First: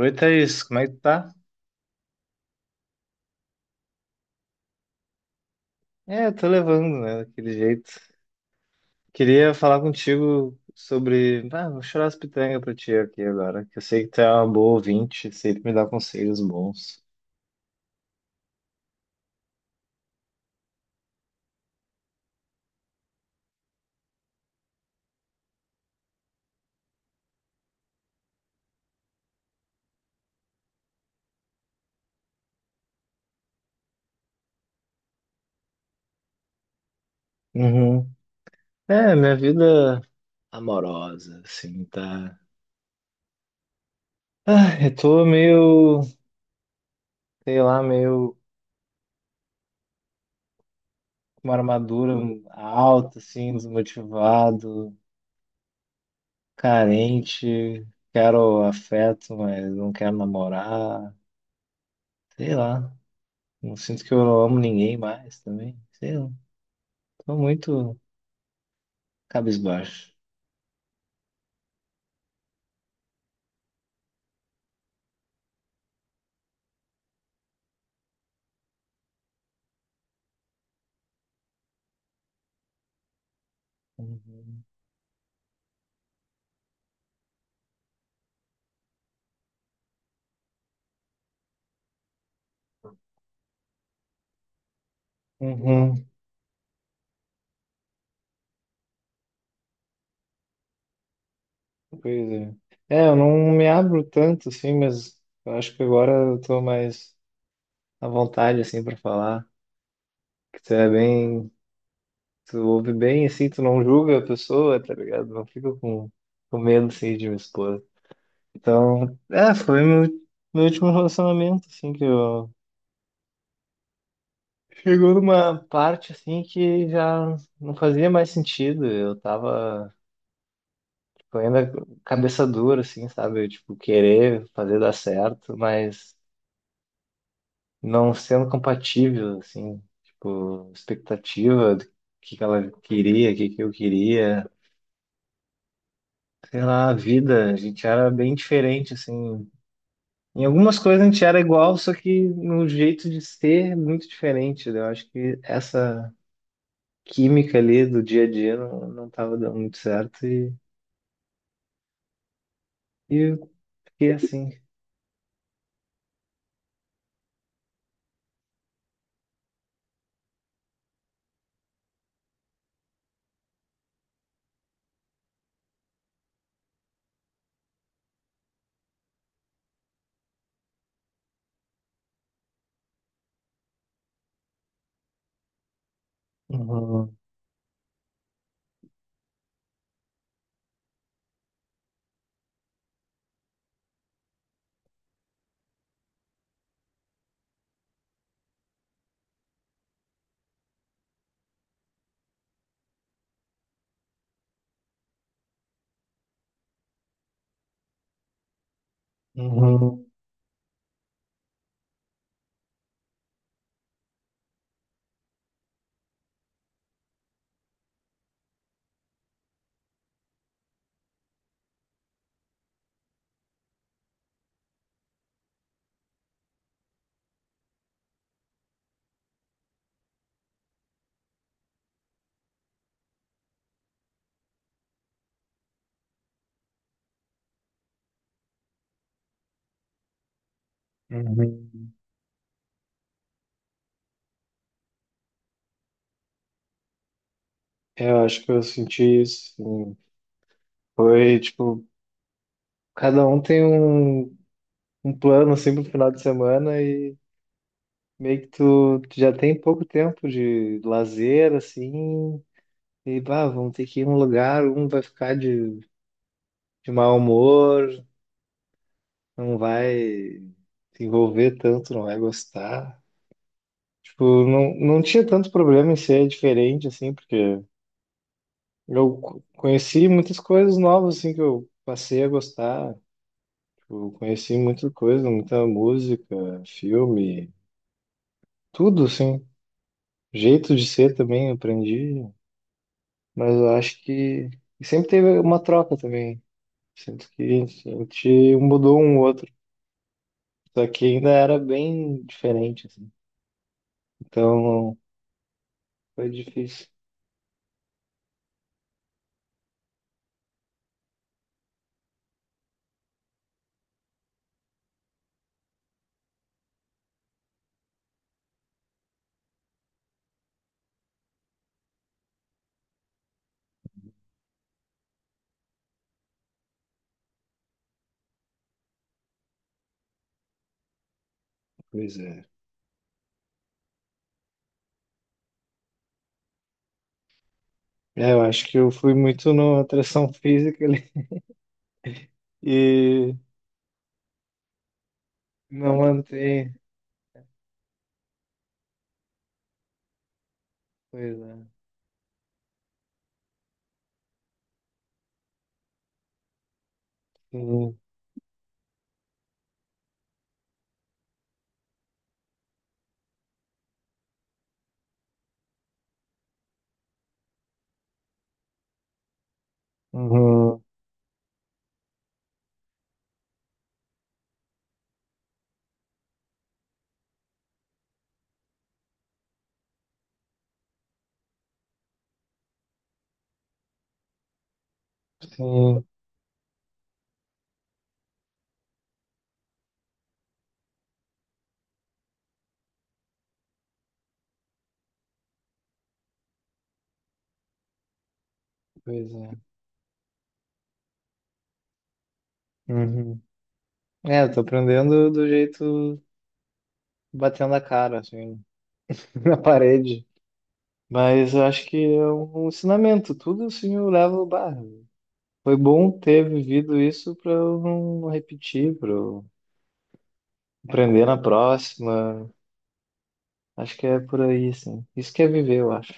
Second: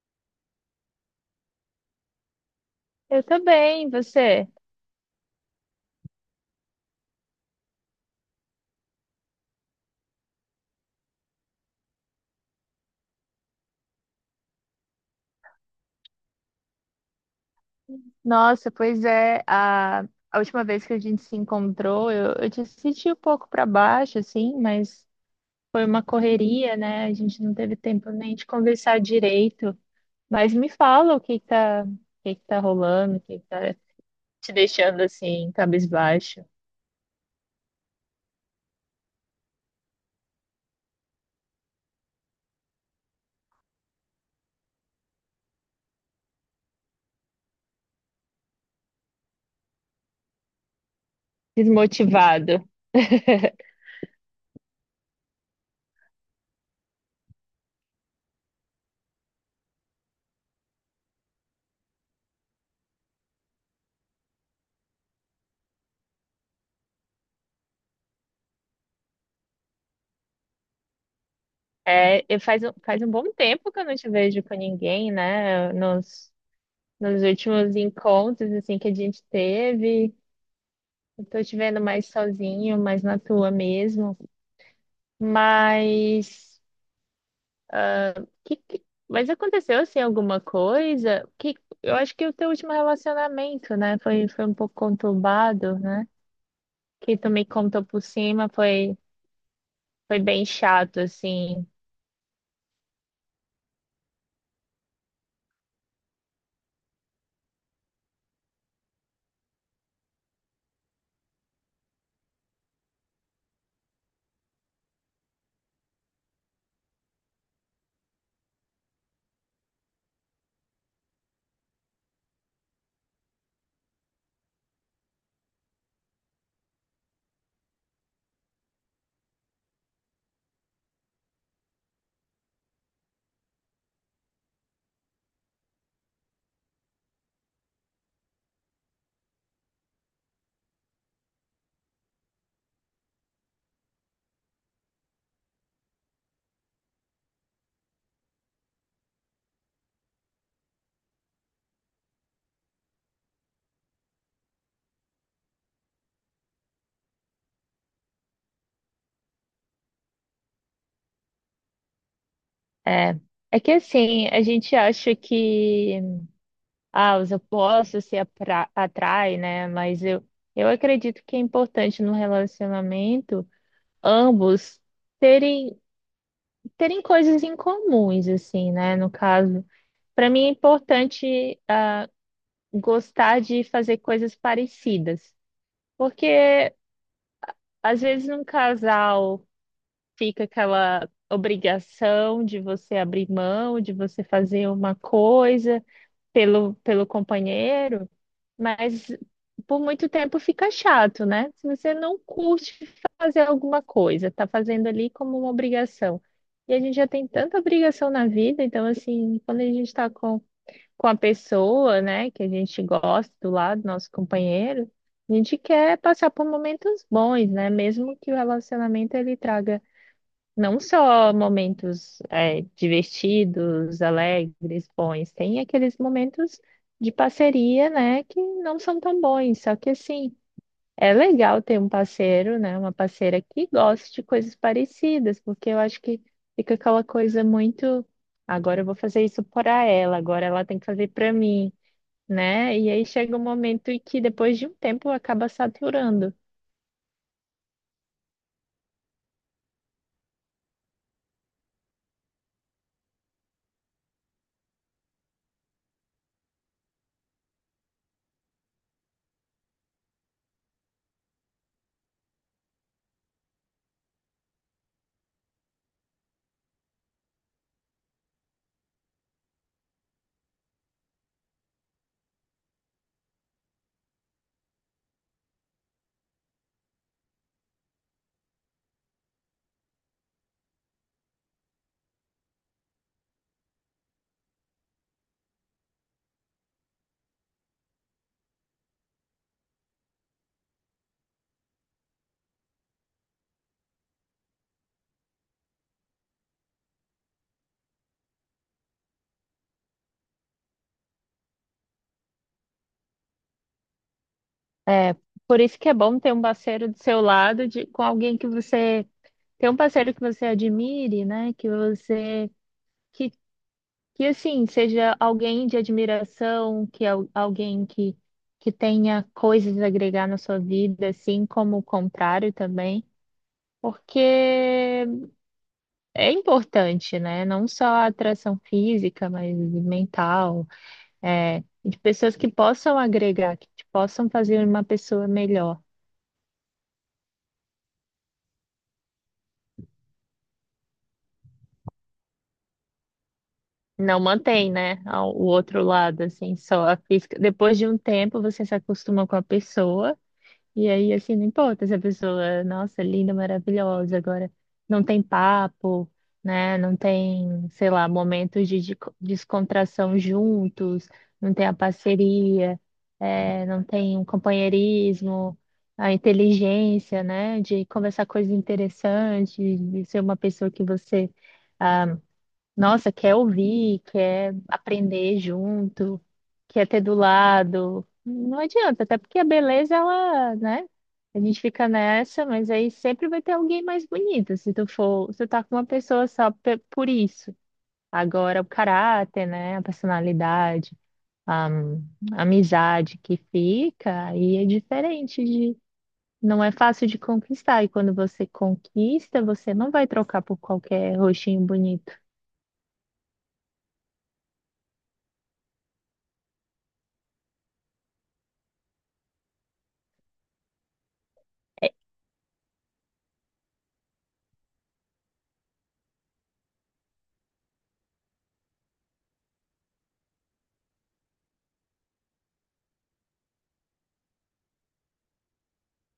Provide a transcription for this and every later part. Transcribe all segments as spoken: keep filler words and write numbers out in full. Oi, Thaís, como é que tu tá? Eu também, você? É, eu tô levando, né, daquele jeito. Queria falar contigo sobre... Ah, vou chorar as pitangas pra ti aqui agora, que eu sei que tu é uma boa ouvinte, sempre me dá conselhos bons. Nossa, pois é, a, a última vez que a gente se encontrou, eu, eu te senti um pouco para baixo, assim, mas foi uma correria, né? A gente não teve tempo nem de conversar direito. Mas me fala o que que tá, o que que tá rolando, o que que tá te deixando assim, cabisbaixo, Uhum. É, minha vida amorosa, assim, tá... Ah, eu tô meio, sei lá, meio com uma armadura desmotivado. alta, assim, desmotivado, carente, quero afeto, mas não quero namorar, sei lá. Não sinto que eu não amo ninguém mais também. Sei lá. Tô muito cabisbaixo. É, e faz, um- faz um bom tempo que eu não te vejo com ninguém, né? Nos, nos últimos encontros, assim, que a gente teve. Eu tô te vendo mais sozinho, mais na tua mesmo. Uhum. Mas que, que- mas aconteceu assim alguma coisa? Que eu acho que o teu último relacionamento, né, foi foi um pouco conturbado, Uhum. né? Que tu me contou por cima, foi foi bem chato assim. Pois é. É, eu não me abro tanto, assim, mas eu acho que agora eu tô mais à vontade, assim, pra falar. Que tu é bem, tu ouve bem, assim, tu não julga a pessoa, tá ligado? Não fica com, com medo, assim, de me expor. Então, é, foi meu, meu último relacionamento, assim, que eu chegou numa parte assim que já não fazia mais sentido. Eu tava, tipo, ainda cabeça dura, assim, sabe? Eu, tipo, querer fazer dar certo, mas não sendo compatível, assim, tipo, expectativa do que que ela queria, o que que eu queria. Sei lá, a vida, a gente era bem diferente, assim. Em algumas coisas a gente era igual, só que no jeito de ser, muito diferente, né? Eu acho que essa química ali do dia a dia não, não tava dando muito certo, e, e É. eu É que fiquei assim, a assim. gente acha que ah, os opostos se apra- atraem, né? Mas eu eu acredito que é importante no relacionamento ambos terem terem coisas em comuns, assim, né? No caso, para mim é importante ah, gostar de fazer coisas parecidas, porque Uhum, às vezes num casal fica aquela obrigação de você abrir mão, de você fazer uma coisa, pelo, pelo companheiro, mas por muito tempo fica chato, né? Se você não curte fazer alguma coisa, tá fazendo ali como uma obrigação. E a gente já tem tanta obrigação na vida, então, assim, quando a gente uhum, tá com, com a pessoa, né, que a gente gosta do lado, nosso companheiro, a gente quer passar por momentos bons, né? Mesmo que o relacionamento ele traga não só momentos é, divertidos, alegres, bons, tem aqueles momentos de parceria, né, que não são tão bons. Só que assim, é legal ter um parceiro, né, uma parceira que goste de coisas parecidas, porque eu acho que fica aquela coisa muito, agora eu vou fazer isso para ela, agora ela tem que fazer para mim, uhum. né? E aí chega um momento em que depois de um tempo acaba saturando. Eu acho que eu senti isso, sim. Foi tipo, cada um tem um, um plano assim pro final de semana e meio que tu, tu já tem pouco tempo de lazer assim. E bah, vamos ter que ir em um lugar, um vai ficar de, de mau humor, não vai se envolver tanto, não vai gostar. Tipo, não, não tinha tanto problema em ser diferente, assim, porque eu co- conheci muitas coisas novas, assim, que eu passei a gostar. Tipo, conheci muita coisa, muita música, filme, tudo, assim. Jeito de ser também, eu aprendi. Mas eu acho que e sempre teve uma troca também. Sinto que a gente mudou um outro. Só que ainda era bem diferente, assim. Então, É, por isso que é bom foi ter um difícil. parceiro do seu lado, de, com alguém que você ter um parceiro que você admire, né? Que você que, que assim seja alguém de admiração, que é al- alguém que que tenha coisas a agregar na sua vida, assim como o contrário também, porque é importante, né? Não só a atração física, mas mental, é, de Pois pessoas é. que possam agregar, que te possam fazer uma pessoa melhor. É, eu acho que eu fui muito na atração física ali. E Não mantém, né? ao- O outro não lado, assim, mantém. só a física. Depois de um tempo, você se acostuma com a pessoa, e aí, assim, Pois não é. importa se a pessoa, nossa, linda, maravilhosa, agora não tem papo, né? Não tem, sei Sim. lá, momentos de de- descontração juntos, não tem a parceria, é, não tem um companheirismo, a inteligência, né? De conversar coisas interessantes, de ser uma pessoa Uhum. que você. Ah, nossa, quer ouvir, quer aprender junto, quer ter do lado. Não adianta, até porque a beleza, ela, né? A gente fica nessa, mas aí sempre vai ter alguém mais bonito, se tu for, se tu tá com uma Sim. pessoa só pe- por isso. Agora, o caráter, né? A personalidade, a, a amizade que fica, aí é diferente de. Não é fácil de conquistar, e quando você Pois conquista, é. você não vai trocar por qualquer rostinho bonito. Uhum. É, eu tô aprendendo do jeito batendo a cara, assim, na parede. Mas eu acho que é um ensinamento. Tudo assim eu levo. Bah, foi bom ter vivido isso pra eu não repetir, pra eu aprender na próxima. Acho que é por aí, sim. Isso que é viver, eu acho.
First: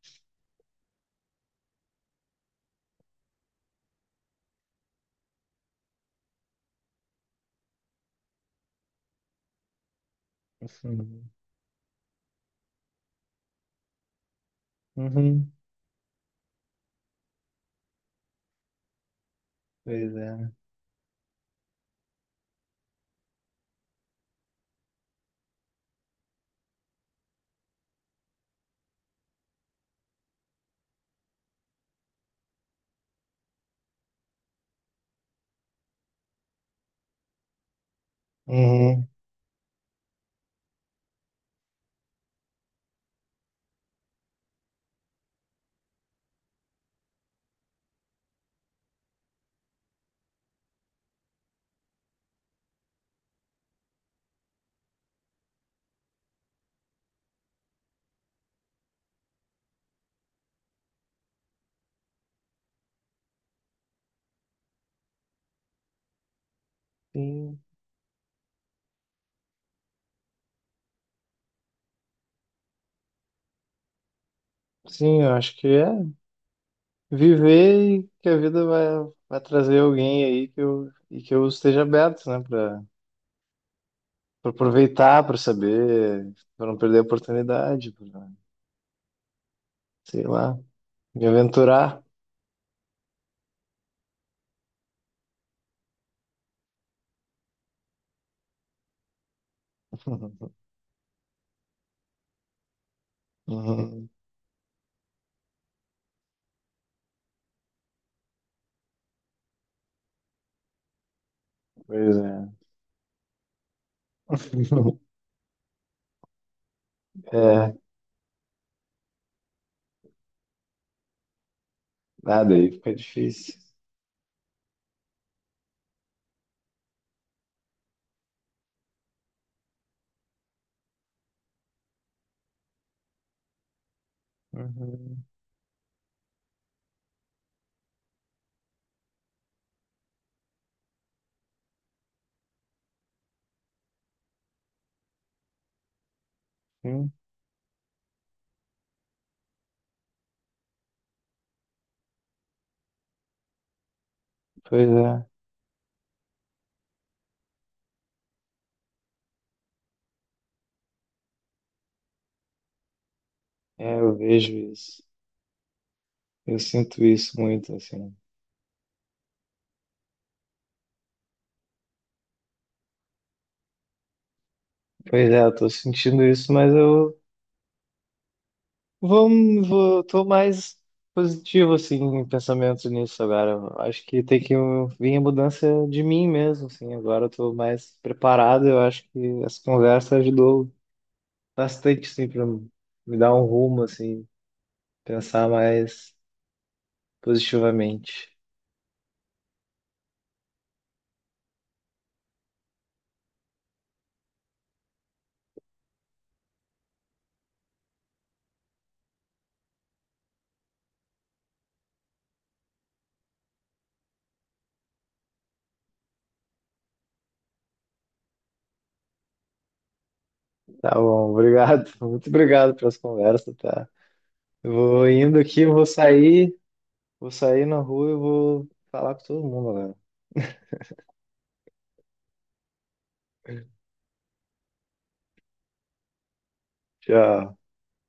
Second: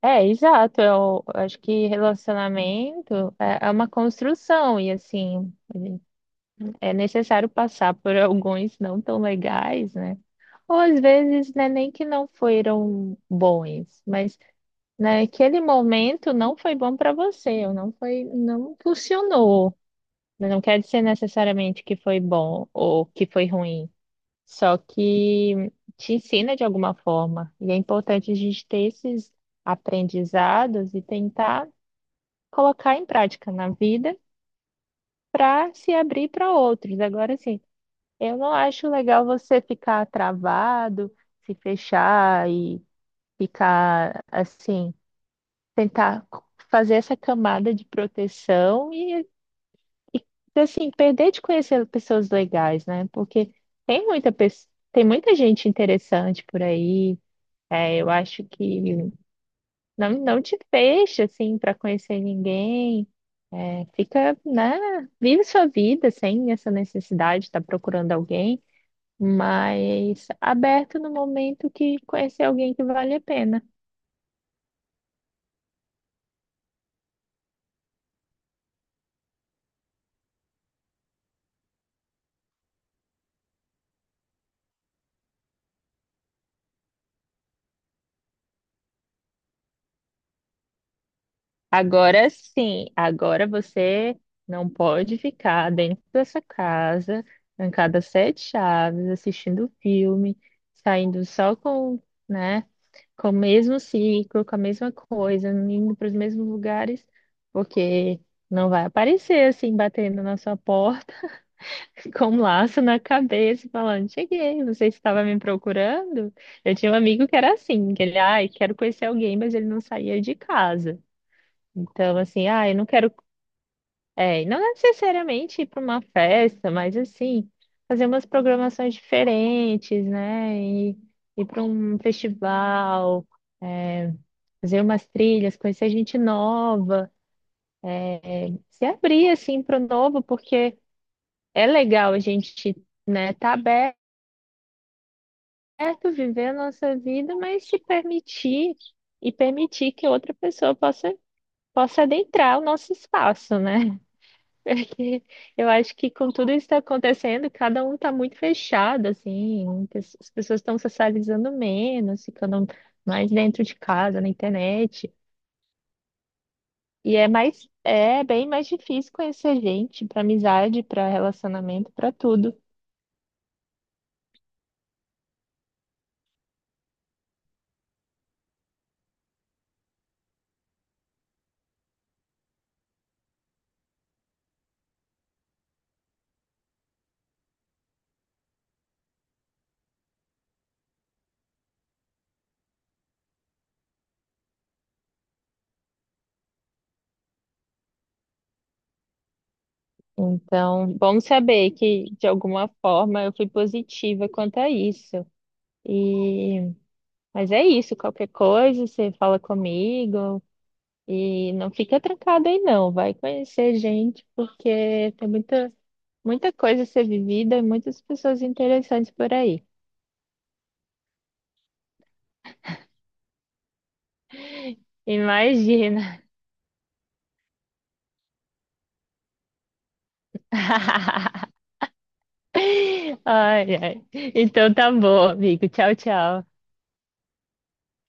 É, exato. Eu acho que relacionamento é é uma construção e assim, é necessário passar por alguns não tão legais, né? Ou às Uhum. vezes, né, nem que não foram bons, mas Uhum. naquele momento não foi bom para você, ou não foi, não funcionou. Pois Mas é. não quer dizer necessariamente que foi bom ou que foi ruim, só que te ensina de alguma forma. E é importante a gente ter esses aprendizados e tentar colocar em prática na vida para se abrir para outros. Agora, assim, eu não acho Uhum. legal você ficar travado, se fechar e ficar assim, tentar fazer essa camada de proteção e assim, perder de conhecer pessoas legais, né? Porque tem muita, pe- tem muita gente interessante por aí. É, eu acho que não, não te fecha, assim, para conhecer ninguém. É, fica, né? Vive sua vida sem essa necessidade de Sim, estar procurando alguém, mas aberto no momento que conhecer alguém que vale a pena. sim, eu acho que é viver, e que a vida vai, vai trazer alguém aí que eu, e que eu esteja aberto, né, para aproveitar, para saber, para não perder a oportunidade, pra, sei lá, me aventurar. Agora sim, agora você não pode ficar dentro dessa casa, trancada às sete chaves, assistindo filme, saindo só com, né? Com o mesmo Uhum. ciclo, com a mesma coisa, indo para os mesmos lugares, porque não vai aparecer assim, batendo na sua porta, Pois com um é. laço na cabeça, e falando: Cheguei, você estava me procurando? Eu tinha um amigo que era É, assim, que ele, ai, quero conhecer alguém, mas ele não saía de casa. Então, assim, nada ah, aí eu não fica quero. difícil. É, não necessariamente ir para uma festa, mas assim, fazer umas programações diferentes, né? E ir para um festival. É, fazer umas Uhum. trilhas, conhecer gente nova, se abrir assim para o novo, porque é legal a gente, né, tá aberto, viver a nossa Hum, vida, mas se permitir e permitir que outra pessoa possa possa adentrar o nosso espaço, né? pois Porque é. eu acho que com tudo isso que está acontecendo, cada um está muito fechado, assim, as pessoas estão socializando menos, ficando mais dentro de É, eu casa, na vejo isso. internet. Eu sinto E é isso mais, muito, assim. é bem mais difícil conhecer gente para amizade, para relacionamento, para tudo. Pois é, eu tô sentindo isso, mas eu vamos, vou, tô mais positivo, assim, em pensamento nisso agora. Eu acho que tem que vir a mudança de mim mesmo, assim. Agora eu tô mais preparado. Eu acho que essa conversa ajudou bastante, assim, pra me dar um rumo, assim, pensar mais positivamente. Então, bom saber que de alguma forma eu fui positiva quanto a isso. E, mas é isso, qualquer coisa você fala comigo e não fica trancado aí não, vai conhecer gente porque tem muita muita coisa a ser vivida e muitas pessoas interessantes por aí. Tá bom, obrigado. Muito obrigado pelas conversas, tá? Eu vou indo aqui, eu vou Imagina. sair, vou sair na rua e vou falar com todo mundo, né? Ai, ai. Então tá bom, amigo. Tchau, tchau. Tchau.